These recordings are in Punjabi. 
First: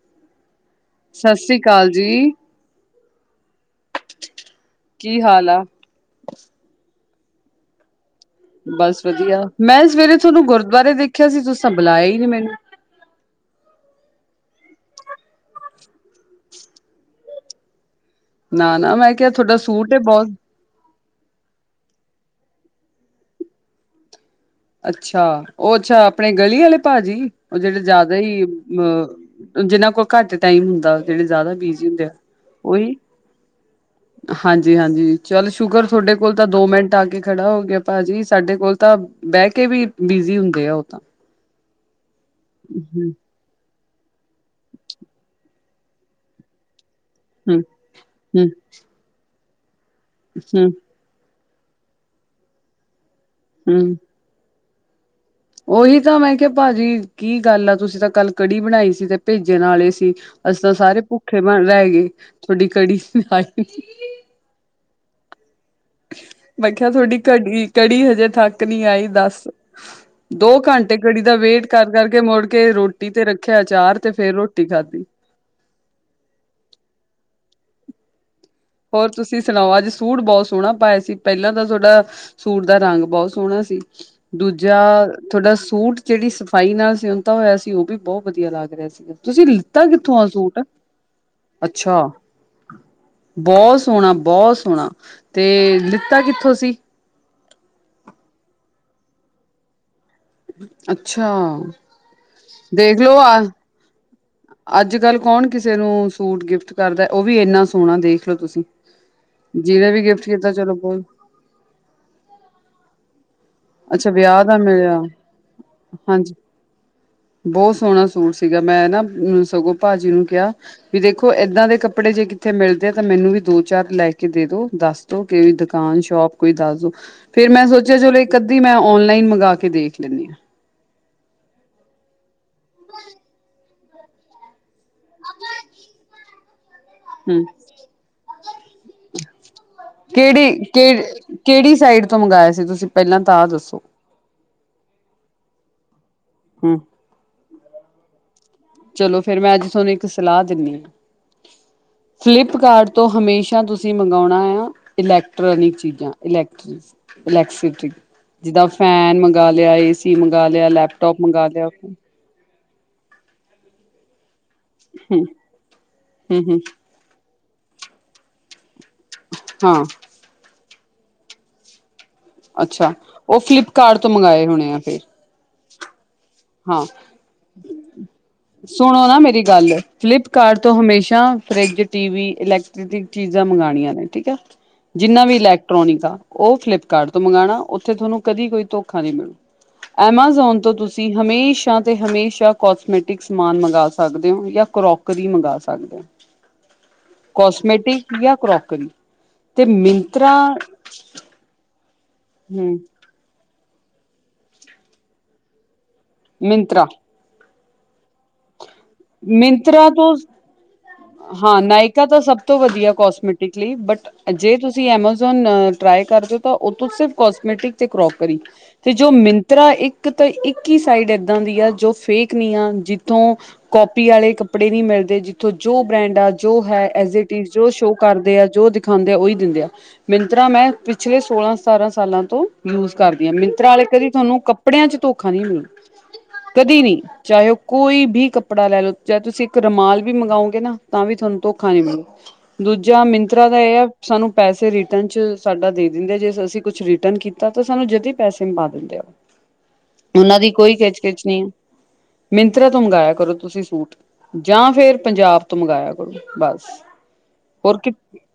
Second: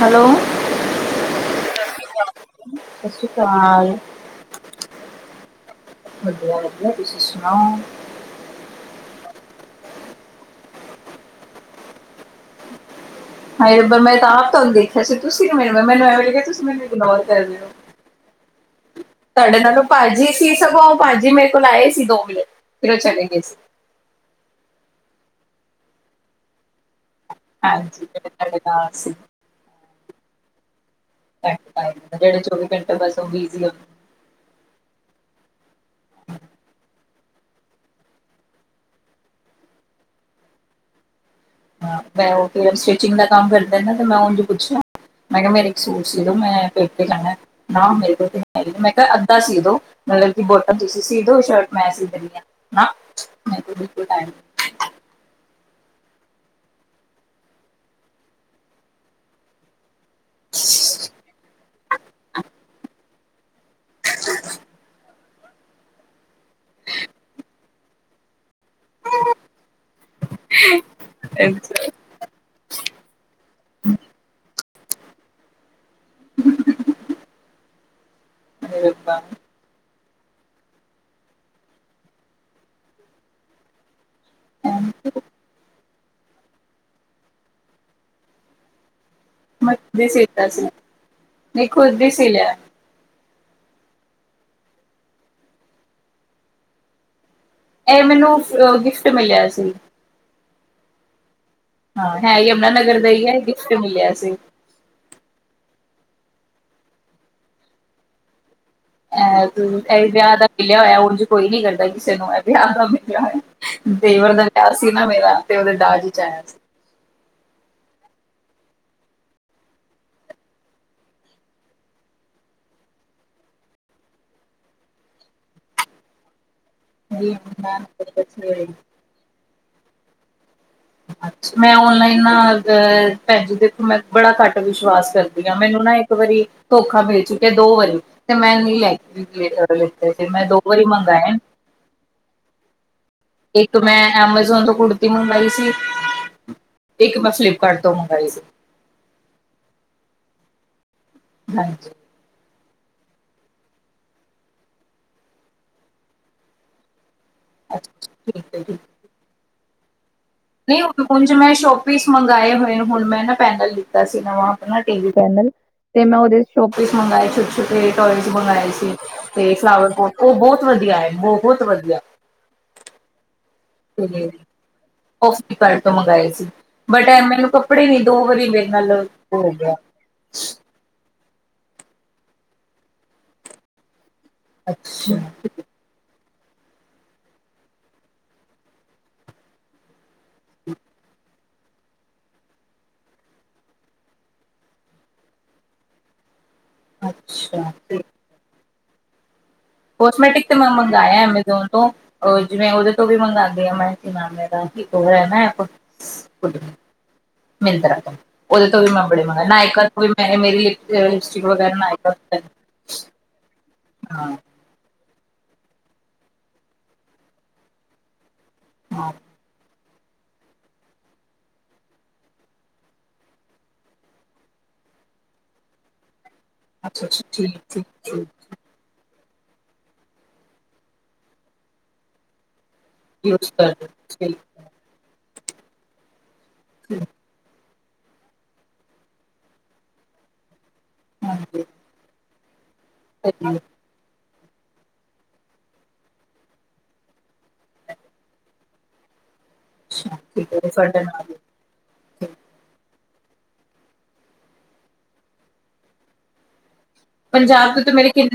ਹੈਲੋ ਸਤਿ ਸ੍ਰੀ ਆਕਾਲ। ਸਤਿ ਸ੍ਰੀ ਅਕਾਲ ਕੀ ਹਾਲ ਆ? ਵਧੀਆ-ਵਧੀਆ, ਤੁਸੀਂ ਸੁਣਾਓ? ਬਸ ਵਧੀਆ ਮੈਂ ਸਵੇਰੇ ਤੁਹਾਨੂੰ ਗੁਰਦੁਆਰੇ ਦੇਖਿਆ ਸੀ, ਤੁਸੀਂ ਤਾਂ ਬੁਲਾਇਆ ਹੀ ਮੈਨੂੰ ਹਾਏ ਰੱਬਾ ਮੈਂ ਤਾਂ ਆਪ ਤੁਹਾਨੂੰ ਦੇਖਿਆ ਸੀ, ਤੁਸੀਂ ਮੈਨੂੰ-ਮੈਨੂੰ ਐਵੇਂ ਲੱਗਿਆ, ਤੁਸੀਂ ਮੈਨੂੰ ਇਗਨੋਰ ਕਰ ਰਹੇ ਹੋ? ਨਾ-ਨਾ ਮੈਂ ਕਿਹਾ ਤੁਹਾਡਾ ਤੁਹਾਡੇ ਨਾਲ ਤਾਂ ਸੂਟ ਏ ਬਹੁਤ ਭਾਜੀ ਸੀ ਸਗੋਂ, ਭਾਜੀ ਮੇਰੇ ਕੋਲ ਆਏ ਸੀ, ਦੋ ਮਿਲੇ ਫੇਰ ਉਹ ਚਲੇ ਗਏ ਸੀ। ਅੱਛਾ ਉਹ ਅੱਛਾ ਆਪਣੇ ਗਲੀ ਵਾਲੇ ਭਾਜੀ ਉਹ ਜਿਹੜੇ ਹਾਂਜੀ ਜ਼ਿਆਦਾ ਹੀ ਤੁਹਾਡੇ ਨਾਲ ਸੀ ਅ ਜਿਨਾਂ ਕੋਲ ਘੱਟ ਟਾਈਮ ਹੁੰਦਾ ਜਿਹੜੇ ਜ਼ਿਆਦਾ ਘੱਟ ਬਿਜੀ ਹੁੰਦੇ ਆ ਨਾਲ, ਜਿਹੜੇ ਘੰਟੇ ਉਹੀ ਬਸ ਉਹ ਬਿਜ਼ੀ ਹੁੰਦੇ ਹਾਂਜੀ ਹਾਂਜੀ ਚੱਲ ਸ਼ੁਕਰ ਤੁਹਾਡੇ ਕੋਲ ਤਾਂ ਦੋ ਮਿੰਟ ਆ ਕੇ ਖੜਾ ਹੋ ਗਿਆ ਭਾਜੀ ਸਾਡੇ ਕੋਲ ਤਾਂ। ਬਹਿ ਕੇ ਵੀ ਬਿਜੀ ਹੁੰਦੇ ਆ ਉਹ ਤਾਂ। ਹਾਂ ਮੈਂ ਉਹ ਫਰ ਹੂੰ, ਸਟਿਚਿੰਗ ਦਾ ਕੰਮ ਕਰਦਾ ਨਾ ਤੇ ਮੈਂ ਉਹ ਪੁੱਛਿਆ ਮੈਂ ਕਿਹਾ ਮੇਰੇ ਇੱਕ ਸੂਟ ਸੀ ਮੈਂ ਹੂੰ, ਨਾ ਮੇਰੇ ਹੂੰ, ਕੋਲ ਮੈਂ ਕਿਹਾ ਅੱਧਾ ਸੀ ਦੋ ਮਤਲਬ ਹੂੰ, ਬੋਟਮ ਤੁਸੀਂ ਸੀਧੋ ਸ਼ਰਟ ਮੈਂ ਸੀ ਦਿੰਦੀ ਹਾਂ ਪਰ ਹੂੰ। ਨਹੀਂ ਉਹੀ ਤਾਂ ਮੈਂ ਕਿਹਾ ਭਾਜੀ ਕੀ ਗੱਲ ਆ ਤੁਸੀਂ ਤਾਂ ਕੱਲ ਕੜੀ ਬਣਾਈ ਸੀ ਤੇ ਭੇਜਣ ਵਾਲੇ ਸੀ ਅਸੀਂ ਤਾਂ ਸਾਰੇ ਭੁੱਖੇ ਬਣ ਰਹਿ ਗਏ ਤੁਹਾਡੀ ਕੜੀ ਹੱ ਮੈਂ ਕਿਹਾ ਤੁਹਾਡੀ ਕੜੀ ਕੜੀ ਹਜੇ ਤਕ ਨਹੀਂ ਆਈ ਦੱਸ ਦੋ ਘੰਟੇ ਕੜੀ ਦਾ ਵੇਟ ਕਰ ਕਰ ਮੁੜ ਕੇ ਰੋਟੀ ਤੇ ਰੱਖਿਆ, ਅਚਾਰ ਤੇ ਫੇਰ ਰੋਟੀ ਖਾਧੀ। ਹੂੰ, ਹੋਰ ਤੁਸੀਂ, ਸੁਣਾਓ ਅੱਜ ਸੂਟ ਬਹੁਤ ਸੋਹਣਾ ਪਾਇਆ ਸੀ, ਪਹਿਲਾਂ ਤਾਂ ਤੁਹਾਡਾ ਸੂਟ ਦਾ ਰੰਗ ਬਹੁਤ ਸੋਹਣਾ ਸੀ। ਦੂਜਾ ਤੁਹਾਡਾ ਸੂਟ ਜਿਹੜੀ ਸਫ਼ਾਈ ਨਾਲ ਸਿਉਂਦਾ ਹੋਇਆ ਸੀ, ਉਹ ਵੀ ਬਹੁਤ ਵਧੀਆ ਲੱਗ ਰਿਹਾ ਸੀਗਾ। ਤੁਸੀਂ ਮੈਂ ਲਿੱਤਾ ਦੇ ਕਿੱਥੋਂ ਆ ਸੀਤਾ ਸੂਟ ਸੀ ਨਹੀਂ ਖੁਦ ਦੀ ਅੱਛਾ, ਸੀ ਲਿਆ ਬਹੁਤ ਸੋਹਣਾ ਬਹੁਤ ਸੋਹਣਾ ਤੇ ਲਿੱਤਾ ਕਿੱਥੋਂ ਸੀ। ਇਹ ਮੈਨੂੰ ਗਿਫਟ ਮਿਲਿਆ ਸੀ। ਅੱਛਾ, ਹਾਂ, ਹੀ ਯਮਨਾ ਨਗਰ ਦਾਈ ਹੈ ਗਿਫਟ ਮਿਲਿਆ ਸੀ। ਅੱਜ-ਕੱਲ ਕੌਣ ਕਿਸੇ ਨੂੰ ਸੂਟ ਗਿਫਟ ਕਰਦਾ ਉਹ ਵੀ ਇੰਨਾ ਸੋਹਣਾ ਦੇਖਲਓ ਤੁਸੀਂ, ਅ ਜਿਹਨੇ ਵੀ ਇਹ ਗਿਫਟ ਵਿਆਹ ਦਾ ਕੀਤਾ ਚਲੋ ਮਿਲਿਆ ਹੋਇਆ, ਬਹੁਤ ਉਝ ਕੋਈ ਨੀ ਕਰਦਾ ਕਿਸੇ ਨੂੰ ਇਹ ਵਿਆਹ ਦਾ ਮਿਲਿਆ ਹੋਇਆ। ਦੇਵਰ ਦਾ ਵਿਆਹ ਸੀ, ਨਾ ਮੇਰਾ ਤੇ ਉਹਦੇ ਦਾਜ ਚ ਹਾਂਜੀ ਆਇਆ ਸੀ। ਬਹੁਤ ਸੋਹਣਾ ਸੂਟ ਸੀਗਾ, ਮੈਂ ਨਾ ਸਗੋਂ ਭਾਜੀ ਨੂੰ ਕਿਹਾ, ਵੀ ਦੇਖੋ ਐਦਾਂ ਦੇ ਕੱਪੜੇ ਜੇ ਕਿੱਥੇ ਮਿਲਦੇ ਤਾਂ ਮੈਨੂੰ ਵੀ ਦੋ ਚਾਰ ਲੈ ਕੇ ਦੇ ਦੋ ਦੱਸ। ਤੋਂ ਕਿ ਵੀ ਦੁਕਾਨ ਸ਼ੋਪ ਕੋਈ ਦੱਸ ਦੋ, ਜੀ, ਫੇਰ ਮੈਂ ਸੋਚਿਆ ਚਲੋ ਇੱਕ ਅੱਧੀ ਮੈਂ ਔਨਲਾਈਨ ਮੰਗਵਾ ਕੇ ਦੇਖ ਲੈਂਦੀ ਹਾਂ। ਮੈਂ ਔਨਲਾਈਨ ਨਾ ਅ ਭੇਜ ਦਿੱ ਮੈਂ ਬੜਾ ਘੱਟ ਵਿਸ਼ਵਾਸ ਕਰਦੀ ਹਾਂ, ਮੈਨੂੰ ਨਾ ਇੱਕ ਵਾਰੀ, ਧੋਖਾ ਮਿਲ ਹਮ ਚੁੱਕਿਆ ਦੋ ਵਾਰੀ ਤੇ ਮੈਂ ਨਹੀਂ ਲੈ ਲਤੇ ਸੀ, ਮੈਂ ਕਿਹੜੀ ਦੋ ਵਾਰੀ ਕਿ ਮੰਗਵਾਏ। ਕਿਹੜੀ ਸਾਈਡ, ਤੋਂ ਮੰਗਵਾਏ ਸੀ ਤੁਸੀਂ? ਪਹਿਲਾਂ ਤਾਂ, ਇੱਕ ਦੱਸੋ? ਮੈਂ ਐਮਾਜ਼ੋਨ ਤੋਂ ਕੁੜਤੀ ਮੰਗਵਾਈ ਸੀ। ਹੂੰ। ਇੱਕ ਮੈਂ ਫਲਿੱਪਕਾਰਟ ਤੋਂ ਮੰਗਵਾਈ ਸੀ। ਚਲੋ ਫੇਰ ਮੈਂ, ਅੱਜ ਤੁਹਾਨੂੰ ਇੱਕ ਸਲਾਹ ਦਿੰਦੀ ਹਾਂ। ਹਾਂਜੀ ਫਲਿੱਪਕਾਰਟ ਤੋਂ ਹਮੇਸ਼ਾ ਤੁਸੀਂ ਮੰਗਵਾਉਣਾ ਐ- ਇਲੈਕਟ੍ਰੋਨਿਕ ਚੀਜ਼ਾਂ ਇਲੈਕਟ੍ਰ ਅੱਛਾ ਠੀਕ ਹੈ ਜਿੱਦਾਂ ਠੀਕ। ਫੈਨ ਮੰਗ ਲਿਆ ਏਸੀ ਮੰਗ ਲਿਆ ਲੈਪਟੋਪ ਮੰਗਾ ਲਿਆ ਮੰਗਾਂਏ ਹੋਏ ਆ ਹੁਣ ਮੈਂ ਨਾ ਪੈਨਲ ਲਿੱਤਾ ਸੀ ਨਵਾਂ ਆਪਣਾ ਟੀਵੀ ਪੈਨਲ ਤੇ ਮੈਂ ਉਹਦੇ ਹੂੰ-ਹੂੰ। ਸ਼ੋਪੀਸ [inaudible] ਹਾਂ ਉਹ ਬਹੁਤ ਵਧੀਆ ਹੈ ਬਹੁਤ ਵਧੀਆ ਅੱਛਾ ਉਹ ਫਲਿੱਪਕਾਰਟ ਤੋਂ ਮੰਗਵਾਏ ਹੋਣੇ ਆ ਫਿਰ ਫਿਲਿਪਕਾਰਟ [unintelligible] ਤੋਂ ਮੰਗਾਏ ਸੀ। ਹਾਂ ਬਟ ਮੈਨੂੰ ਕੱਪੜੇ ਨੀ ਦੋ ਵਾਰੀ ਮੇਰੇ ਨਾਲ ਸੁਣੋ ਨਾ ਮੇਰੀ ਹੋ ਗੱਲ ਗਿਆ ਫਲਿੱਪਕਾਰਟ ਤੋਂ ਹਮੇਸ਼ਾ ਫਰਿਜ ਟੀਵੀ ਇਲੈਕਟ੍ਰਿਕ ਚੀਜ਼ਾਂ ਮੰਗਾਣੀਆਂ ਨੇ ਠੀਕ ਹੈ। ਅੱਛਾ ਜਿੰਨਾ ਵੀ ਲੈ ਟੋਨਿਕਾ ਉਹ ਫਲਿੱਪਕਾਰਟ ਤੋਂ ਮੰਗਾਣਾ ਉੱਥੇ ਤੁਹਾਨੂੰ ਕਦੀ ਕੋਈ ਧੋਖਾ ਨਹੀ ਮਿਲੂ ਐਮਾਜ਼ੋਨ ਤੋਂ ਤੁਸੀਂ, ਤੁਸੀਂ ਹਮੇਸ਼ਾ ਤੇ ਹਮੇਸ਼ਾ ਕੋਸਮੈਟਿਕ ਸਮਾਨ ਮੰਗਵਾ ਸਕਦੇ ਹੋ, ਜਾਂ ਕਰੋਕਰੀ ਮੰਗਵਾ ਸਕਦੇ ਹੋ, ਅੱਛਾ ਕਸਮੈਟਿਕ ਜਾਂ ਕਰੋਕਰੀ, ਤੇ ਮਿੰਤਰਾ ਕੋਸਮੈਟਿਕ ਤੇ ਮੈਂ ਮੰਗਿਆ ਐਮਾਜੋਨ ਤੋਂ, ਉਹ ਜਿਵੇਂ ਹਮ ਉਹਦੇ ਤੋਂ ਵੀ ਮੰਗਵਾਉਂਦੀ ਆ ਮੈਂ ਨਾਾਮੇ ਦਾ ਹੀ ਹੈ, ਨਾ ਕੁ ਮਿੰਤਰਾ ਮਿੰਤਰਾ ਉਹਦੇ ਤੋਂ ਵੀ ਮੈਂ ਬੜੇ ਮੰਗ ਨਾਇਕਾ ਤੋਂ ਵੀ ਮੈਂ ਮੇ ਹਾਂ ਨਾਇਕਾ ਤਾਂ ਸਭ ਵੈ ਤੋਂ ਵਧੀਆ ਕੋਸਮੈਟਿਕ ਬਟ ਜੇ ਤੁਸੀਂ ਜੀ ਐਮਾਜ਼ੋਨ ਟਰਾਏ ਕਰਦੇ ਹੋ ਤਾਂ ਉਥੋ ਸਿਰਫ ਕੋਸਮੇਟਿਕ ਤੇ ਕਰੋਕਰੀ ਤੇ ਜੋ ਹਾਂ ਮ ਤ੍ਹਾਂ ਇੱਕ ਤੋਂ ਇੱਕ ਹੀ ਸਾਈਡ ਏਦਾਂ ਦੀ ਆ ਜੋ ਫੇਕ ਨੀ ਆ ਜਿੱਥੋਂ ਕੋਪੀ ਆਲੇ ਕੱਪੜੇ ਨੀ ਮਿਲਦੇ ਜਿੱਥੋਂ ਜੋ ਬ੍ਰੈਂਡ ਆ ਜੋ ਹੈ ਅੱਛਾ ਐਜ ਅੱਛਾ ਇਟ ਇਜ਼ ਠੀਕ ਜੋ ਠੀਕ ਸ਼ੋ ਠੀਕ ਕਰਦੇ ਆ ਜੋ ਖਾਂਦਿਆਂ ਉਹੀ ਦਿੰਦ ਆ ਮਿੰਤਰਾ ਮੈਂ ਪਿਛਲੇ ਸੋਲਾਂ ਸਤਾਰਾਂ ਸਾਲਾਂ ਤੋਂ ਯੂਜ ਕਰਦੀਆਂ ਯੂਜ਼ ਕਰ ਮਿੰਤਰਾਂ ਆਲੇ ਲਓ ਕਦੀ ਠੀਕ ਤੁਹਾਨੂੰ ਕ ਹੈ, ਕੱਪੜਿਆਂ ਚ ਧੋਖਾ ਨਹੀਂ ਕਦੀ ਨਹੀਂ ਠੀਕ ਹੈ, ਚਾਹੇ ਉਹ ਕੋਈ ਵੀ ਕੱਪੜੇ ਕੱਪੜਾ ਲੈ ਲਓ ਜ ਤੁਸੀਂ ਇੱਕ ਰੁਮਾਲ ਵੀ ਮੰਗਾਓਗੇ ਨਾ ਤਾਂ ਵੀ ਤੁਹਾਨੂੰ ਹਾਂਜੀ ਧੋਖਾ ਨੀ ਮਲੇ ਦੂਜਾ ਮਿੰਤਰਾ ਤੇ ਦਾ ਇਹ ਆ ਸਾਨੂੰ ਪੈਸੇ ਰਿਟਰਨ ਚ ਸਾਡਾ ਦੇ ਦਿੰਦੇ ਜੇ ਅਸੀਂ ਕੁਛ ਰਿਟਰਨ ਕੀਤਾ ਤਾਂ ਸਾਨੂੰ ਜਦ ਪੈਸੇ ਪਾ ਦਿੰਦੇ ਆ ਅੱਛਾ ਉਹਨਾਂ ਦੀ ਠੀਕ ਹੈ ਕੋਈ ਰਿਫੰਡ ਖਿਚਕਿਚ ਨਾ ਦਿਓ ਨਹੀਂ ਆ ਠੀਕ। ਮਿੰਤਰਾ ਤੋਂ ਮੰਗਾਇਆ ਕਰੋ ਤੁਸੀਂ ਸੂਟ ਜਾਂ ਫੇਰ ਪੰਜਾਬ ਤੋਂ ਮੰਗਾਇਆ ਕਰੋ ਬਸ। ਪੰਜਾਬ ਚ ਤੇ ਮੇਰੇ ਕਿ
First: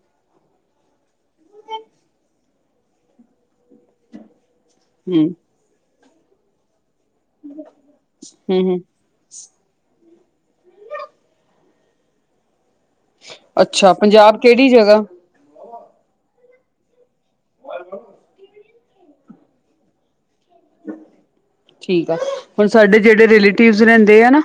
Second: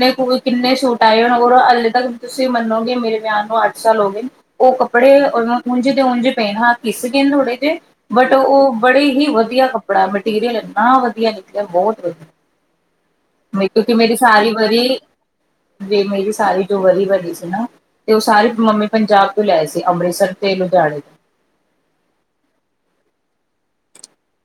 ਕਿੰਨੇ ਸੂਟ ਆਏ ਹੋਣ ਔਰ ਹਾਲੇ ਤੱਕ ਤੁਸੀਂ ਮੰਨੋਗੇ ਮੇਰੇ ਵਿਆਹ ਨੂੰ ਅੱਠ ਸਾਲ ਹੋ ਗਏ ਉਹ ਕੱਪੜੇ ਹਮ ਉਂਝੇ ਦੇ ਉਂਝੇ ਪੈਣ ਹ ਕਿਸ ਗ ਨੇ ਥੋੜੇ ਜ ਬਟ ਹਮ ਉਹ ਹਮ ਬੜੇ ਹੀ ਵਧੀਆ ਕੱਪ ਮਟੀਰੀਅਲ ਇੰਨਾ ਵਧੀਆ ਨਿਕਲਿਆ ਬਹੁਤ ਵਧੀਆ ਮੈਂ ਅੱਛਾ ਕਿਉਂਕਿ ਮੇਰੀ ਪੰਜਾਬ ਸਾਰੀ ਕਿਹੜੀ ਵਰੀ ਜਗ੍ਹਾ ਜ ਮੇਰੀ ਸਾਰੀ ਜੋ ਵਰੀ ਬਣੀ ਸੀ ਨਾ ਤੇ ਉਹ ਸਾਰੀ ਮੰਮੀ ਪੰਜਾਬ ਤੋਂ ਲਿਆਏ ਸੀ ਅੰਮ੍ਰਿਤਸਰ ਤੇ ਲੁਧਿਆਣੇ ਤੋਂ ਠੀਕ ਆ ਹੁਣ ਸਾਡੇ ਜਿਹੜੇ ਰਲੇਟਿਵ ਰਹਿੰਦੇ ਆ ਨਾ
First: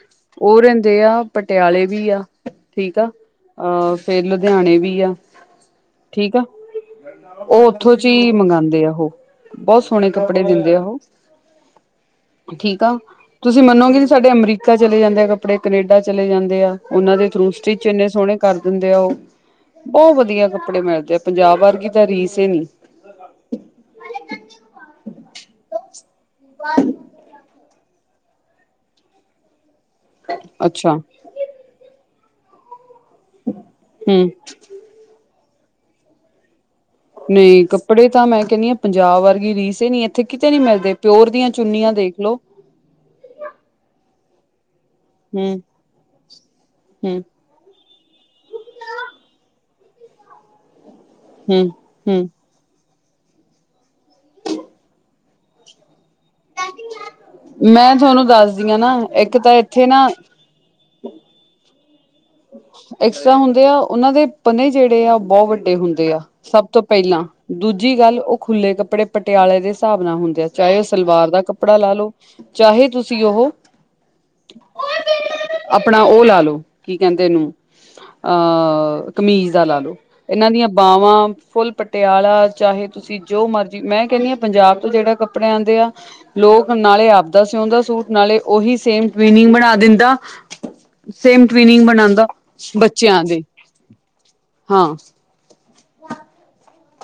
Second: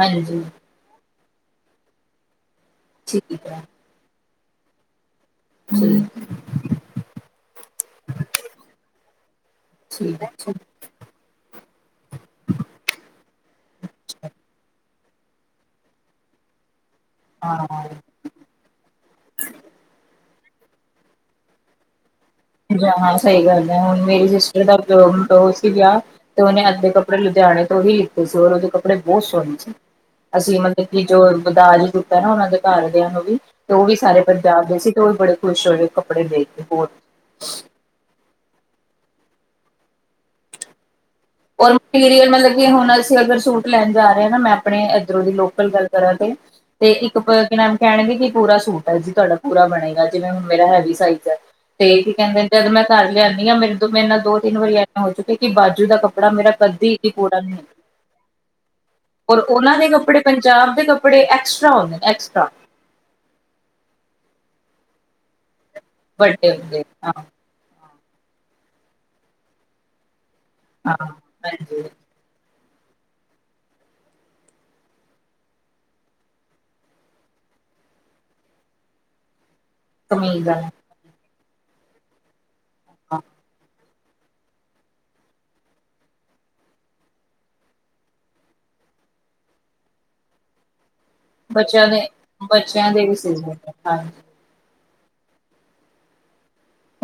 ਹਾਂਜੀ ਉਹ ਰਹਿੰਦੇ ਆ ਪਟਿਆਲੇ ਵੀ ਆ ਠੀਕ ਆ ਠੀਕ ਹੈ ਅਹ ਫੇਰ ਲੁਧਿਆਣੇ ਵੀ ਆ [unintelligible] ਠੀਕ ਆ ਉਹ ਉੱਥੋਂ ਚ ਹੀ ਮੰਗਾਂਦੇ ਆ ਉਹ ਬਹੁਤ ਸੋਹਣੇ ਕੱਪੜੇ ਠੀਕ ਦਿੰਦੇ ਆ ਉਹ ਠੀਕ ਆ ਤੁਸੀਂ ਮੰਨੋਗੇ ਨੀ ਸਾਡੇ ਅਮਰੀਕਾ ਚਲੇ ਜਾਂਦੇ ਆ ਕੱਪੜੇ ਕਨੇਡਾ ਚਲੇ ਜਾਂਦੇ ਆ ਉਹਨਾਂ ਦੇ ਥਰੂ ਸਟਿਚ ਇੰਨੇ ਹਾਂ ਸੋਹਣੇ ਕਰ ਦਿੰਦੇ ਆ ਉਹ ਬਹੁਤ ਵਧੀਆ ਕੱਪੜੇ ਮਿਲਦੇ ਆ ਪੰਜਾਬ ਵਰਗੀ ਤਾਂ ਰੀਸ ਈ ਨੀ ਹਾਂ ਸਹੀ ਗੱਲ ਹੈ ਹੁਣ ਮੇਰੀ ਸਿਸਟਰ ਦਾ [unintelligible] ਸੀ ਗਿਆ ਤੇ ਉਹਨੇ ਅੱਧੇ ਕੱਪੜੇ ਕੱਪੜੇ ਲੁਧਿਆਣੇ ਤੋਂ ਹੀ ਲਿੱਤੇ ਸੀ ਉਹਦੇ ਕਪੜੇ ਬਹੁਤ ਸੋਹਣੇ ਸੀ। ਅਸੀਂ ਮਤਲਬ ਅੱਛਾ ਕਿ, ਜੋ ਬਦਾਜ ਕੁੱੜਤਾ ਨਾ ਉਹਨਾਂ ਦੇ ਘਰਦਿਆਂ ਨੂੰ ਤੇ ਉਹ ਵੀ ਸਾਰੇ ਹਮ ਪੰਜਾਬ ਦੇ ਸੀ। ਤੇ ਉਹ ਵੀ ਬੜੇ ਖੁਸ਼ ਹੋਏ ਕੱਪੜੇ ਦੇਖ ਕੇ, ਬੋਤ ਨਹੀਂ, ਕੱਪੜੇ ਤਾਂ ਮੈਂ ਕਹਿੰਦੀ ਹਾਂ ਪੰਜਾਬ ਵਰਗੀ ਰੀਸ ਨੀ। ਇੱਥੇ ਕਿਤੇ ਨੀ ਮਿਲਦੇ ਪਿਓਰ ਦੀਆਂ ਪਰ ਚੁੰਨੀਆਂ ਮਟੀਰੀਅਲ, ਦੇਖਲੋ ਮਤਲਬ ਹੁਣ ਅਸੀ ਅਗ ਸੂਟ ਲੈਣ ਜਾ ਰਹੇ ਹਾਂ। ਨਾ ਮੈਂ ਆਪਣੇ ਇਧਰੋਂ ਦੀ ਹਮ ਲੋਕਲ ਗੱਲ ਕਰਾਂ ਤੇ ਤੇ ਇੱਕ ਹਮ ਪਰਖ ਨਾਲ ਕਹਿਣਗੇ ਕਿ ਪੂਰਾ ਸੂਟ ਹੈ ਜੀ ਤੁਹਾਡਾ ਪੂਰਾ ਬਣੇਗਾ ਜਿਵੇਂ ਹੁਣ ਮੇਰਾ ਹੈਵੀ ਸਾਈਜ਼ ਹਮ ਤੇ ਕੀ ਹਮ ਕਹਿੰਦੇ, ਜਦ ਮੈਂ ਘਰ ਲਿਆਦੀ ਹਾਂ, ਮੇਰੇ-ਮੇਰੇ ਨਾਲ ਦੋ-ਤਿੰਨ ਵਾਰੀ ਐਦਾ ਹੋ ਚੁੱਕਾ, ਕਿ ਬਾਜੂ ਦਾ ਕੱਪੜਾ ਕੱਪੜਾ ਮੇਰਾ ਕੱਦੀ ਵੀ ਪੂਰਾ ਨਹੀਂ ਹੁੰਦਾ, ਮੈਂ ਤੁਹਾਨੂੰ ਦੱਸਦੀ ਹਾਂ ਨਾ ਇੱਕ ਔਰ ਤਾਂ ਉਹਨਾਂ ਇੱਥੇ ਦੇ ਨਾ ਕੱਪੜੇ ਪ ਪੰਜਾਬ ਦੇ ਕੱਪੜੇ, ਐਕਸਟਰਾ ਹੁੰਦੇ ਨੇ ਐਕਸਟਰਾ ਐਕਸਟਰਾ ਹੁੰਦੇ ਆ, ਉਹਨਾਂ ਦੇ ਪਨੇ ਜਿਹੜੇ ਆ ਬਹੁਤ ਵੱਡੇ ਹੁੰਦੇ ਆ, ਵੱਡੇ ਸਭ ਤੋਂ ਹੁੰਦੇ ਹਾਂ ਪਹਿਲਾਂ ਦੂਜੀ ਗੱਲ, ਉਹ ਖੁੱਲੇ ਕੱਪੜੇ ਪਟਿਆਲੇ ਦੇ ਹਿਸਾਬ ਨਾਲ ਹੁੰਦੇ ਆ, ਚਾਹੇ ਉਹ ਹਾਂ ਸਲਵਾਰ ਦਾ ਕੱਪੜਾ ਹਾਂਜੀ ਲੈ ਲਓ ਚਾਹੇ ਤੁਸੀਂ ਉਹ, ਆਪਣਾ ਉਹ ਲਾ ਲੋ ਕੀ ਕਹਿੰਦੇ ਇਹਨੂੰ, ਅਹ ਕਮੀਜ਼ ਦਾ ਲਾ ਲੋੋ, ਕਮੀਜ਼ ਇਹਨਾਂ ਵਾਲੇ ਦੀਆਂ ਬਾਵਾਂ ਫੁੱਲ ਪਟਿਆਲਾ ਚਾਹੇ ਹਾਂ ਤੁਸੀਂ ਜੋ ਮਰਜੀ, ਮੈਂ ਕਹਿੰਦੀ ਆ ਪੰਜਾਬ ਤੋਂ ਜਿਹੜਾ ਕੱਪੜੇ ਆਉਂਦੇ ਆ। ਲੋਕ ਨਾਲੇ ਆਪਦਾ ਸਿਉਂਦਾ ਸੂਟ ਨਾਲੇ ਉਹੀ ਸੇਮ ਟਵਨਿੰਗ ਬਣਾ ਦਿੰਦਾ ਸੇਮ ਟ੍ਰੀਨਿੰਗ ਬੱਚਿਆਂ ਦੇ ਬਣਾਂਦਾ ਵੀ ਬੱਚਿਆਂ ਸੀ ਦੇ ਹਾਂਜੀ ਹਾਂ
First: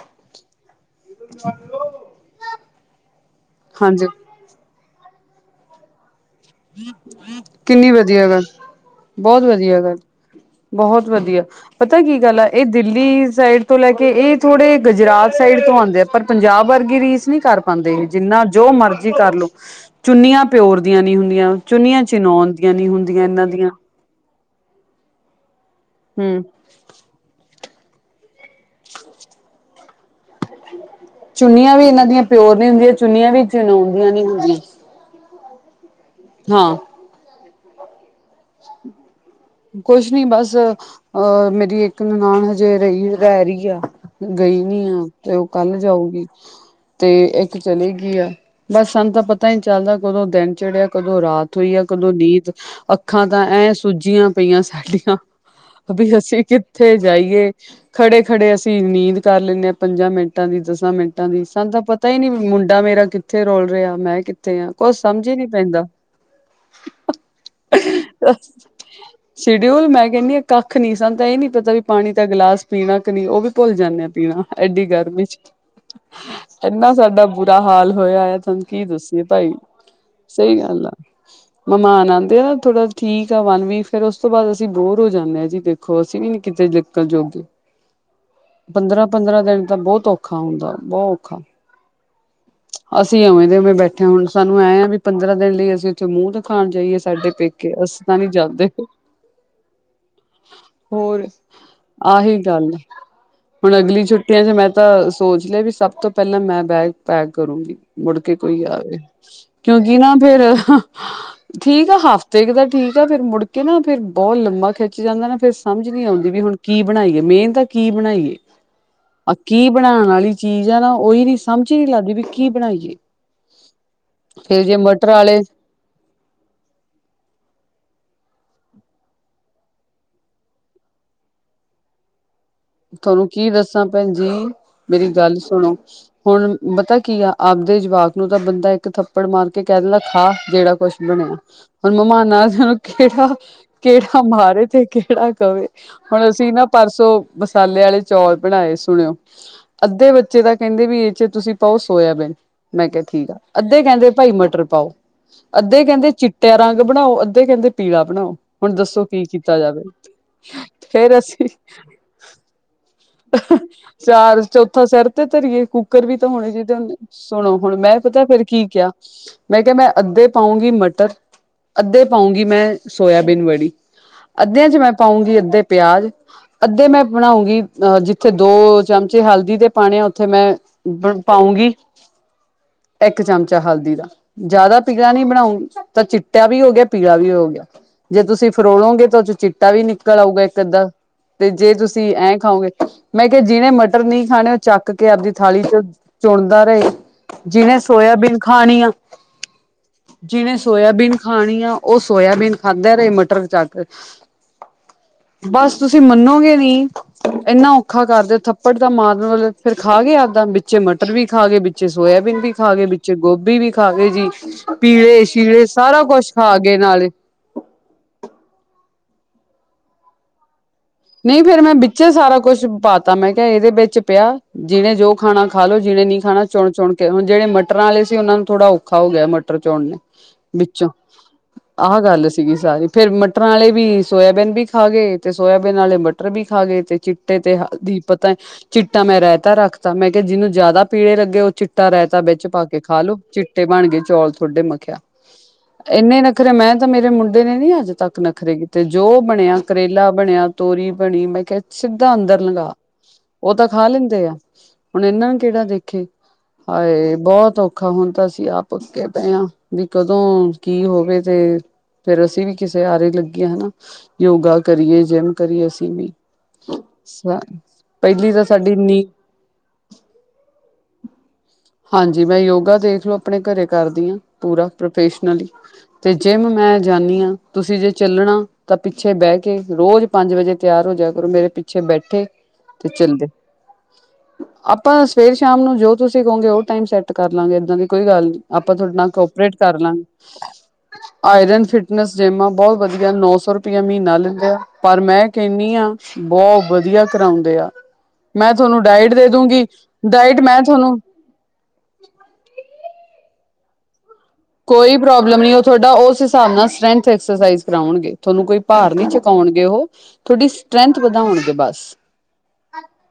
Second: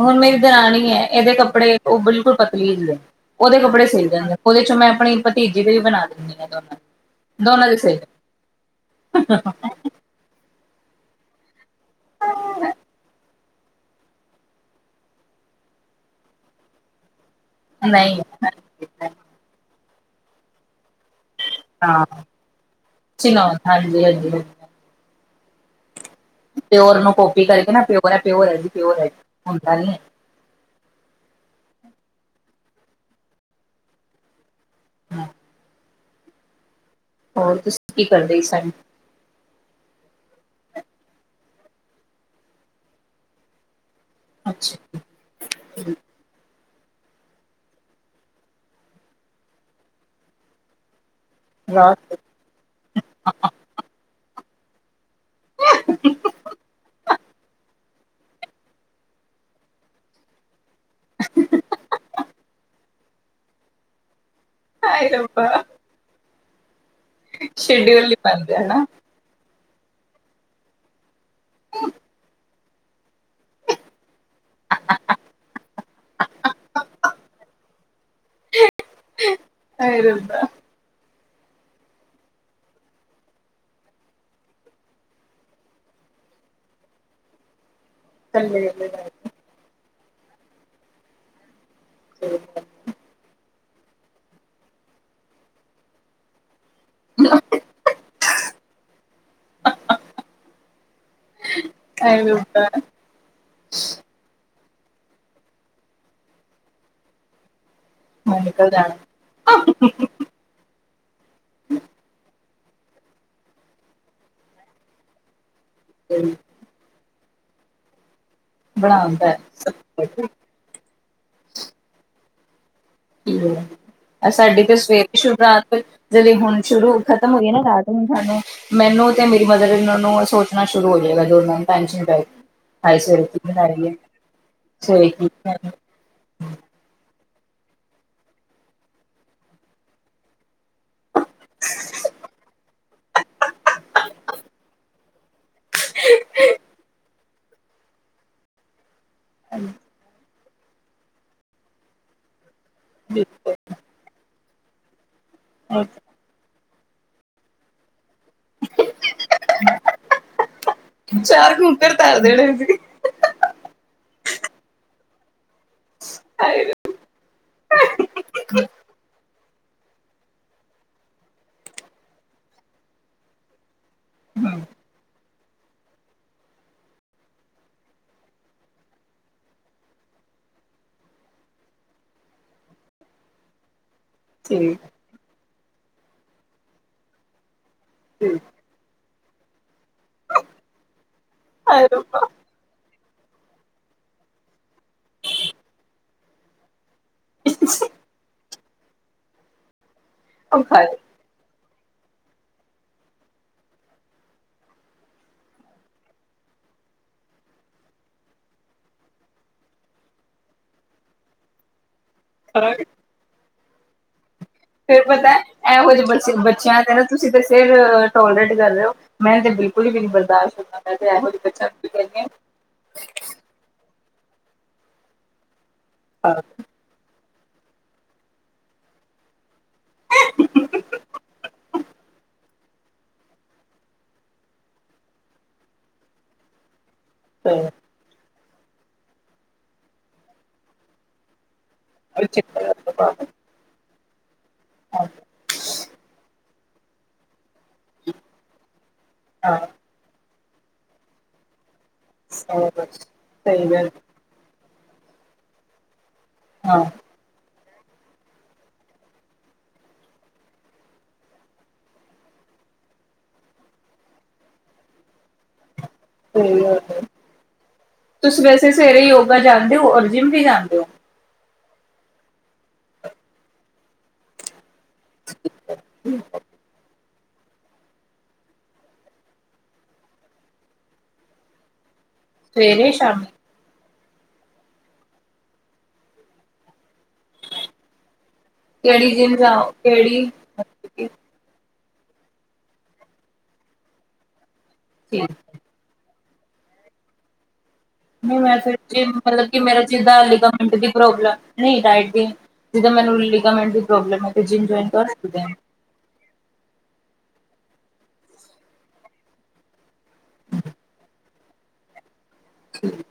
ਹੁਣ ਮੇਰੀ ਦਰਾਣੀ ਹੈ ਇਹਦੇ ਕੱਪੜੇ ਉਹ ਬਿਲਕੁਲ ਪਤਲੀ ਜੀ ਐ ਉਹਦੇ ਕੱਪੜੇ ਹਾਂਜੀ ਸਿੱਲ ਜਾਂਦੇ ਉਹਦੇ ਚੋਂ ਮੈਂ ਆਪਣੀ ਭਤੀਜੀ ਦੇ ਵੀ ਬਣਾ ਦਿੰਤੇ ਕਿੰਨੀ ਵਧੀਆ ਗੱਲ ਬਹੁਤ ਵਧੀਆ ਗੱਲ ਬਹੁਤ ਵਧੀਆ, ਪਤਾ ਕੀ ਗੱਲ ਆ ਇਹ ਦਿੱਲੀ ਸਾਈਡ ਤੋਂ ਲੈਕੇ, ਇਹ ਥੋੜੇ ਗੁਜਰਾਤ ਸਾਈਡ ਤੋਂ ਆਉਂਦੇ ਆ, ਪਰ ਪੰਜਾਬ ਵਰਗੀ ਰੀਸ ਨਹੀਂ ਕਰ ਪਾਉਂਦੇ ਨੀ, ਨਹੀਂ ਜਿੰਨਾ ਹਾਂ ਜੋ ਮਰਜ਼ੀ ਕਰਲੋ, ਚੁੰਨੀਆਂ ਪਿਓਰ ਦੀਆਂ ਨੀ ਹੁੰਦੀਆਂ। ਚੁੰਨੀਆਂ ਚਿੰਨੋਨ ਦੀਆਂ ਨੀ ਹੁੰਦੀਆਂ ਇਹਨਾਂ ਚਿਨੋਨ ਦੀਆਂ ਹਾਂਜੀ ਹਾਜੀ [unintelligible] ਪਿਓਰ ਨੂੰ ਕੋਪੀ ਕਰਕੇ ਨਾ ਕੇ ਪਿਓਰ ਹੈ ਪਿਓਰ ਹੈ ਜੀ ਪਿਓਰ ਹੈ ਜੀ ਹੁੰਦਾ ਨੀ ਐ। [inaudible] ਚੁੰਨੀਆਂ ਵੀ ਇਹਨਾਂ ਦੀਆਂ ਪਿਓਰ ਨੀ ਹੁੰਦੀਆਂ। ਚੁੰਨੀਆਂ ਵੀ ਚਿੰਨੋਨ ਦੀਆਂ ਨੀ ਹੁੰਦੀਆਂ। ਹਾ ਹਾਂ ਹੋਰ ਤੁਸੀਂ ਕੀ ਕਰਦੇ ਸਨ ਕੁਛ ਨੀ ਬਸ। ਅਹ ਮੇਰੀ ਇੱਕ ਨੰਨਾਣ ਹਜੇ ਰਹੀ ਰਹਿ ਰਹੀ ਐ। ਗਈ ਨੀ ਅੱਛਾ ਓ, ਤੇ ਉਹ ਕੱਲ ਜਾਊਗੀ। ਤੇ ਇੱਕ ਚਲੀ ਗਈ ਆ। ਬਸ ਸਾਨੂੰ ਤਾਂ ਪਤਾ ਹੀ ਚੱਲਦਾ ਕਦੋਂ ਦਿਨ ਚੜ੍ਹਿਆ ਕਦੋਂ ਰਾਤ ਸੋਈ ਆ ਰਾਤ ਕਦੋਂ ਨੀਂਦ, ਅੱਖਾਂ ਤਾਂ ਐਂ ਸੂਜੀਆਂ ਪਈਆਂ। ਸਾਡੀਆਂ ਅਭੀ, ਅਸੀਂ ਕਿੱਥੇ ਜਾਈਏ। ਖੜੇ ਖੜੇ ਅਸੀਂ ਨੀਂਦ ਕਰ ਲੈਂਦੇ ਆ ਪੰਜਾਂ ਮਿੰਟਾਂ ਵਿੱਚ ਦਸਾਂ ਮਿੰਟਾਂ ਵਿੱਚ ਸਾਨੂੰ ਤੇ ਪਤਾ ਪਤਾ ਹੀ ਨੀ ਮੁੰਡਾ ਮੇਰਾ ਕਿੱਥੇ ਰੋਲ ਰਿਹਾ ਮੈਂ ਕਿੱਥੇ ਆਕੁਛ ਹਾਏ ਸਮਝ ਹੀ ਨੀ ਰੱਬਾ ਪੈਂਦਾ। ਸ਼ਡਊਲ ਨੀ ਬਣਦਿਆ ਨਾ। ਸ਼ਡਿਊਲ ਮੈਂ ਕਹਿੰਦੀ ਹਾਂ ਕੱਖ ਨੀ, ਸਾਨੂੰ ਤਾਂ ਇਹ ਨੀ ਪਤਾ ਵੀ, ਪਾਣੀ ਦਾ ਗਿਲਾਸ ਪੀਣਾ ਕਿ ਨਹੀਂ। ਉਹ ਵੀ ਭੁੱਲ ਜਾਂਦੇ ਆ ਪੀਣਾ। ਐਡੀ ਗਰਮੀ ਚ, ਇਨਾ ਸਾਡਾ ਬੁਰਾ ਹਾਲ ਹੋਇਆ ਆ। ਤੁਹਾਨੂੰ ਨੂੰ ਕੀ ਦੱਸੀਏ ਭਾਈ, ਹਾਏ ਰੱਬਾ ਸਹੀ ਗੱਲ ਆ। ਮਹਿਮਾਨ ਆਉਂਦੇ ਆ। ਥੋੜਾ ਠੀਕ ਆ ਵਨ ਵੀਕ, ਫੇਰ ਉਸ ਤੋਂ ਬਾਅਦ ਅਸੀਂ ਬੋਰ ਹੋ ਜਾਂਦੇ ਹਾਂ। ਜੀ ਦੇਖੋ, ਅਸੀਂ ਵੀ ਨੀ ਕਿਤੇ ਨਕਲ ਜੋਗੇ ਪੰਦਰਾਂ ਪੰਦਰਾਂ ਦਿਨ ਤਾਂ ਬਹੁਤ ਔਖਾ ਹੁੰਦਾ, ਬਹੁਤ ਔਖਾ। [unintelligible] ਅਸੀਂ ਉਵੇਂ ਦੇ ਉਵੇਂ ਬੈਠੇ, ਹੁਣ ਸਾਨੂੰ ਐ ਆ ਵੀ ਪੰਦਰਾਂ ਦਿਨ ਲਈ ਅਸੀਂ ਉੱਥੇ ਮੂੰਹ ਦਿਖਾਉਣ ਜਾਈਏ ਸਾਡੇ ਪੇ ਕੇ ਅਸੀ ਤਾਂ ਨਹੀਂ ਜਾਂਦੇ। ਹੋਰ ਆਹੀ ਗੱਲ। ਹੁਣ ਅਗਲੀ ਛੁੱਟੀਆਂ ਚ ਮੈਂ ਤਾਂ ਸੋਚ ਲਿਆ ਵੀ ਸਭ ਤੋਂ ਪਹਿਲਾਂ ਮੈਂ ਬੈਗ ਪੈਕ ਕਰੂੰਗੀ। ਮੁੜ ਕੇ ਮੈਂ ਕੋਈ ਨਿਕਲ ਜਾਣਾ ਆਵੇ। ਕਿਉਂਕਿ ਨਾ ਫੇਰ, ਠੀਕ ਐ ਸਭ ਤੇਗ ਦਾ ਠੀਕ ਆ ਫੇਰ, ਮੁੜਕੇ ਨਾ ਫੇਰ ਬਹੁਤ ਲੰਬਾ ਖਿੱਚ ਜਾਂਦਾ ਨਾ ਫ਼ਿਰ, ਸਮਝ ਨੀ ਆਉਂਦੀ ਵੀ ਹੁਣ ਕੀ ਬਣਾਈਏ, ਮੇਨ ਤਾਂ ਕੀ ਬਣਾਈਏ? ਆ ਬਣਾਉਂਦਾ ਕੀ ਸਭ ਬਣਾਉਣ ਕੁਝ ਵਾਲੀ ਚੀਜ਼ ਆ ਨਾ, ਉਹੀ ਨ ਸਮਝ ਹੀ ਨਹੀਂ ਲੱਗਦੀ ਵੀ ਕੀ ਬਣਾਈਏ। ਆ ਸਾਡੇ ਫੇਰ ਤੇ ਜੇ ਸਵੇਰੇ ਮਟਰ ਸ਼ੁਭ ਆਲੇ ਰਾਤ ਜਦ ਹੁਣ ਸ਼ੁਰੂ ਖਤਮ ਹੋਈਏ ਨਾ ਰਾਤ ਨੂੰ ਸਾਨੂੰ ਮੈਨੂੰ ਤੇ ਮੇਰੀ ਮਦਰ ਏਨ ਲਾ ਨੂੰ ਸੋਚਣਾ ਸ਼ੁਰੂ ਹੋ ਜਾਏਗਾ ਜਦੋ ਮੈਂ ਟੈਂਸ਼ਨ ਪੇ ਗਏ ਤੁਹਾਨੂੰ ਕੀ ਦੱਸਾਂ ਭੈਣ ਜੀ ਮੇਰੀ ਸਵੇਰੇ ਕੀ ਗੱਲ ਸੁਣੋ ਬਣਾਈਏ। ਹੁਣ ਪਤਾ ਕੀ ਆ ਆਪਦੇ ਜਵਾਕ ਨੂੰ ਤਾਂ ਬੰਦਾ ਇੱਕ ਥੱਪੜ ਮਾਰ ਕੇ ਕਹਿ ਦਿੰਦਾ ਖਾ ਜਿਹੜਾ ਬਸ ਬਨਾ ਹੂਨ ਮਹਿਮਾਨ ਆ ਜਾਵੇ ਤੇ ਕਹਰਾ ਮਾਰੇ ਤੇ ਕੇਹੜਾ ਕਹਵੇ ਹੁਣ ਅਸੀਂ ਨਾ ਪਰਸੋਂ ਮਸਾਲੇ ਆਲੇ ਚੌਲ਼ ਬਣਾਏ ਸੁਣਿਓਂ ਅੱਧੇ ਬੱਚੇ ਕਹਿੰਦੇ ਵੀ ਇਹ ਚ ਤੁਸੀਂ ਪਾਓ ਸੋਇਆਬੀਨ, ਮੈਂ ਕਿਹਾ ਠੀਕ ਐ। ਅੱਧੇ ਕਹਿੰਦੇ ਭਾਈ ਮਟਰ ਪਾਓ। ਅੱਧੇ ਕਹਿੰਦੇ ਚਿੱਟਿਆਂ ਰੰਗ ਬਣਾਓ ਅੱਧੇ ਕਹਿੰਦੇ ਪੀਲਾ ਬਣਾਓ ਹੁਣ ਦੱਸੋ ਕੀ ਕੀਤਾ ਜਾਵੇ ਫਰ ਅਸੀਂ ਘਰ ਦੇ ਲਏ ਸੀ ਚਾਰ ਚੌਥਾ ਸਿਰ ਤੇ ਧਰੀਏ, ਕੁੂੱਕਰ ਵੀ ਤਾਂ ਹੋਣੇ ਹਾਏ ਚਾਹੀਦੇ ਉਹ ਨੇ ਸੁਣੋ ਹੁਣ ਮੈਂ ਪਤਾ ਫੇਰ ਕੀ ਕਿਹਾ। ਮੈਂ ਕਿਹਾ ਮੈਂ ਅੱਧੇ ਪਾਊਂਗੀ ਮਟਰ ਅੱਧੇ ਪਾਊਂਗੀ, ਮੈਂ ਸੋਇਆਬੀਨ ਵੜੀ। ਅੱਧਿਆਂ ਚ ਮੈਂ ਪਾਊਂਗੀ ਅੱਧੇ ਪਿਆਜ ਅੱਧੇ ਮੈਂ ਬਣਾਉਂਗੀ। ਅ ਜਿੱਥੇ ਦੋ ਚਮਚੇ ਹਲਦੀ ਦੇ ਪਾਣੇ ਆ ਉੱਥੇ ਮੈਂ ਪਾਊਂਗੀ। ਇੱਕ ਚਮਚਾ ਹਲਦੀ ਦਾ ਠੀਕ ਜ਼ਿਆਦਾ ਪੀਲਾ ਨਹੀਂ ਬਣਾਉ ਤਾਂ ਚਿੱਟਾ ਵੀ ਹੋ ਗਿਆ ਪੀਲਾ ਵੀ ਹੋ ਗਿਆ ਜੇ ਤੁਸੀਂ ਫਰੋਲੋਗੇ ਤਾਂ ਚੋਂ ਚਿੱਟਾ ਵੀ ਨਿਕਲ ਆਊਗਾ ਇਕ ਅੱਧਾ ਦੇ ਹਾਏ ਤੁਸੀਂ ਰੱਬਾ ਖਾਉਗੇ ਮੈਂ ਕਿਹਾ ਜਿਹਨੇ ਮਟਰ ਨਹੀਂ ਖਾਣੇ ਉਹ ਚੱਕ ਕੇ ਆਪਦੀ ਥਾਲੀ ਚ ਚੁਣਦਾ ਰਹੇ ਜਿਹਨੇ ਸੋਇਆਬੀਨ ਖਾਣੀ ਆ ਜਿਹਨੇ ਉਹ ਖਾ ਸੋਇਆਬੀਨ ਖਾਣੀ ਆ ਉਹ ਸੋਇਆਬੀਨ ਖਾਂਦੇ ਰਹੇ ਮਟਰ ਚੱਕ ਬਸ ਤੁਸੀਂ ਮੰਨੋਗੇ ਨੀ ਇੰਨਾ ਔਖਾ ਕਰਦੇ ਥੱਪੜ ਤਾਂ ਮਾਰਨ ਵਾਲ ਫੇਰ ਖਾਗੇ ਆਪਦਾ ਵਿੱਚੇ ਮਟਰ ਵੀ ਖਾ ਗਏ ਵਿੱਚੇ ਸੋਇਆਬੀਨ ਵੀ ਖਾਗੇ ਵਿੱਚ ਗੋਭੀ ਵੀ ਖਾ ਗੇ ਜੀ ਫਿਰ ਪੀਲੇ ਪਤਾ ਸ਼ੀਲੇ ਇਹੋ ਸਾਰਾ ਜਿਹੇ ਕੁਛ ਬੱਚੇ ਖਾਗੇਏ ਬੱਚਿਆਂ ਤੇ ਨਾ ਨਾਲ ਤੁਸੀਂ ਤੇ ਫਿਰ ਟੋਲਰੇਟ ਕਰ ਰਹੇ ਹੋ ਮੈਂ ਤੇ ਬਿਲਕੁਲ ਹੀ ਵੀ ਨੀ ਬਰਦਾਸ਼ਤ ਹੁੰਦਾ ਮੈਂ ਤੇ ਇਹੋ ਜਿਹੇ ਨਹੀਂ ਫੇਰ ਬੱਚਿਆਂ ਮੈਂ ਨੂੰ ਕੀ ਵਿੱਚੇ ਕਹਿੰਦੀ ਸਾਰਾ ਕੁਛ ਪਾ ਤਾ ਮੈਂ ਕਿਹਾ ਇਦੇ ਵਿੱਚ ਪਿਆ ਜਿਹਨੇ ਜੋ ਖਾਨਾ ਖਾ ਲੋ ਜਿਹਨੇ ਨੀ ਖਾਣਾ ਚੁਣ ਚੁਣ ਤੇ ਹੁਣ ਜਿਹੜੇ ਮਟਰਾਂ ਆਲੇ ਸੀ ਉਹਨਾਂ ਨੂੰ ਥੋੜ੍ਹਾ ਔਖਾ ਹੋ ਗਿਆ ਮਟਰ ਚੋਣਨੇ ਵਿੱਚੋਂ ਆਹਾ ਗੱਲ ਸੀਗੀ ਸਾਰੀ ਫੇਰ ਮਟਰਾਂ ਆਲੇ ਵੀ ਸੋਇਆਬੀਨ ਵੀ ਠਾਗੇ ਤੇ ਸੋਇਆਬੀਨ ਨਾਲੇ ਮਟਰ ਵੀ ਖਾ ਗਏ ਤੇ ਚਿੱਟੇ ਤੇ ਹਾਂ। ਦੀ ਪਤਾ ਨੀ ਚਿੱਟਾ ਮੈਂ ਰਹਿਤਾ ਰੱਖਤਾ ਮੈਂ ਕਿਹਾ ਜਿਹਨੂੰ ਜ਼ਿਆਦਾ ਪੀੜੇ ਲੱਗੇ ਉਹ ਚਿੱਟਾ ਰਹਿਤਾ ਵਿੱਚ ਪਾ ਕੇ ਖਾ ਹਾਂ ਲੋ ਚਿੱ ਟੇ ਬਣ ਗਏ ਚੌਲ ਤੁਹਾਡੇ ਮ ਕਿਆ ਹਾਂ, ਇੰਨੇ ਨਖਰੇ ਮੈਂ ਤਾਂ ਮੇਰੇ ਮੁੰਡੇ ਨੇ ਨੀ ਅੱਜ ਤੱਕ ਨਖਰੇ ਕੀਤੇ ਜੋ ਬਣਿਆ ਕਰੇਲਾ ਬਣਿਆ ਤੋਰੀ ਬਣੀ ਮੈਂ ਕਿਹਾ ਸਿੱਧਾ ਅੰਦਰ ਸੋ ਲੰਘਾ ਬਸ ਉਹ ਤਾਂ ਸਹੀ ਖਾ ਗੱਲ ਲੈਂਦੇ ਆ ਹੁਣ ਇਹਨਾਂ ਨੂੰ ਕਿਹੜਾ ਦੇਖੇ ਹਾਂ ਹਾਏ ਰੇ ਬਹੁਤ ਔਖਾ ਹੁਣ ਤਾਂ ਅਸੀਂ ਆਪ ਅੱਕੇ ਪਏ ਆਂ ਬੀ ਕਦੋਂ ਕੀ ਹੋਵੇ ਤੇ ਫੇਰ ਅਸੀਂ ਵੀ ਕਿਸੇ ਆਰੇ ਲੱਗੀਏ ਹਨਾ ਯੋਗਾ ਕਰੀਏ, ਜਿਮ ਕਰੀਏ ਅਸੀਂ ਵੀ ਸਹੀ ਗੱਲ ਹੈ। ਪਹਿਲੀ ਤਾਂ ਤੁਸੀਂ ਵੈਸੇ ਸਾਡੀ ਸਵੇਰੇ ਨੀ ਯੋਗਾ ਜਾਂਦੇ ਹੋ ਔਰ ਜਿਮ ਵੀ ਜਾਂਦੇ ਹੋ ਹਾਂਜੀ ਮੈਂ ਯੋਗਾ ਦੇਖਲਓ ਆਪਣੇ ਘਰੇ ਕਰਦੀ ਹਾਂ ਪੂਰਾ ਪ੍ਰੋਫੈਸ਼ਨਲੀ ਤੇ ਜਿੰਮ ਮੈਂ ਜਾਂਨੀ ਆਂ ਤੁਸੀਂ ਜੇ ਚਲਣਾ ਤਾਂ ਪਿੱਛੇ ਬਹਿ ਕੇ ਰੋਜ ਪੰਜ ਵਜੇ ਤਿਆਰ ਹੋ ਜਿਆ ਕਰੋ ਮੇਰੇ ਪਿੱਛੇ ਬੈਠੇ ਤੇ ਸਵੇਰੇ ਚੱਲਦੇ ਸ਼ਾਮੀ ਆਪਾਂ ਤਾਂ ਸਵੇਰੇ ਸ਼ਾਮ ਨੂੰ ਜੋ ਗੇ ਉਹ ਟਾਈਮ ਸੈੱਟ ਕਰ ਲਾਂਗੇ ਏਦਾਂ ਦੀ ਕੋਈ ਗੱਲ ਨੀ ਆਪਾਂ ਤੁਹਾਡੇ ਨਾਲ ਕਿਹੜੀ ਜਿੰਮ ਕੋਪਰੇਟ ਜਾਓ ਕਰ ਲਾਂਗੇ ਕਿਹੜੀ ਮਤਲਬ ਕਿ ਆਇਰਨ ਫਿਟਨੈਸ ਜੇਮ ਆ ਬਹੁਤ ਵਧੀਆ ਨੌ ਸੌ ਰੁਪਇਆ ਮਹੀਨਾ ਲੈਂਦੇ ਪਰ ਮੈਂ ਠੀਕ ਕਹਿਣੀ ਅਂ ਬਹੁਤ ਵਧੀਆ ਕਰਾਉਂਦੇ ਆ। ਨਹੀਂ ਮੈਂ ਫਿਰ ਤੁਹਾਨੂੰ ਜਿਮ ਡਾਇਟ ਦੇ ਦੂੰਗੀ ਡਾਇਟ ਮੈਂ ਤੁਹਾਨੂੰ ਨੀ ਡਾਇਟ ਦੀ ਨੀ ਜਿੱਦਾ ਮੈਨੂੰ ਲਿਗਾਮੈਂਟ ਦੀ ਪ੍ਰੋਬਲਮ ਹੈ ਤੇ ਜਿੰਮ ਜੁਆਇਨ ਕੋਈ ਕਰ ਸਕਦੇ ਪ੍ਰੋਬਲਮ ਹਾਂ। ਨਹੀਂ ਤੁਹਾਡਾ ਉਸ ਹਿਸਾਬ ਨਾਲ ਸਟਰੈਂਥ ਐਕਸਰਸਾਈਜ਼ ਕਰਾਉਣਗੇ ਤੁਹਾਨੂੰ ਕੋਈ ਭਾਰ ਨਹੀਂ ਚੁਕਾਉਣਗੇ ਉਹ ਤੁਹਾਡੀ ਸਟਰ੍ਰੈਂਥ ਵਧਾਉਣਗੇ ਬਸ ਠੀਕ [unintelligible]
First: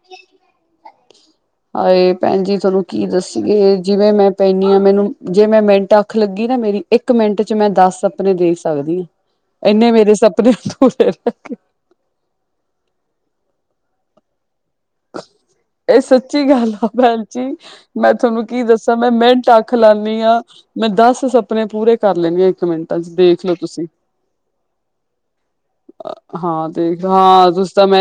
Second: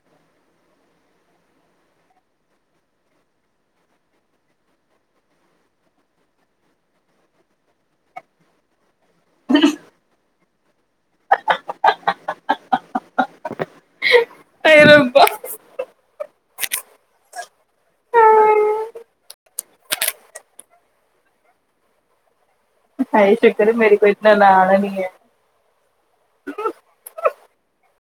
ਹਾਏ ਭੈਣ ਜੀ ਤੁਹਾਨੂੰ ਕੀ ਦਸੀਗੇ ਜਿਵੇਂ ਮੈਂ ਪੈਂਦੀ ਹਾਂ ਮੈਨੂੰ ਜੇ ਮੈਂ ਮਿੰਟ ਅੱਖ ਲੱਗੀ ਨਾ ਮੇਰੀ ਇੱਕ ਮਿੰਟ ਚ ਮੈਂ ਦਸ ਸਪਨੇ ਦੇਖ ਸਕਦੀ ਹਾਂ ਇੰਨੇ ਮੇਰੇ ਸਪਨੇ ਤ ਹਾਏ ਰੱਬਾ ਇਹ ਸੱਚੀ ਗੱਲ ਆ ਭੈਣ ਜੀ ਮੈਂ ਤੁਹਾਨੂੰ ਕੀ ਦੱਸਾਂ ਮੈਂ ਮਿੰਟ ਅੱਖ ਲਾਂਨੀ ਆਂ ਮੈਂ ਦੱਸ ਸਪਨੇ ਪੂਰੇ ਕਰ ਲੈਂਨੀ ਆਂ ਇੱਕ ਮਿੰਟਾਂ ਚ ਹਾਏ ਦੇਖਲੋ ਸ਼ੁਕਰ ਹੈ ਤੁਸੀਂ ਮੇਰੇ ਕੋਲ ਇਤਨਾ ਨਾਲਾ ਨਹੀਂ ਹੈ। ਹਾਂ ਤੇ ਹਾਂ ਤੁਸੀਂ ਤਾਂ ਮੈਂ।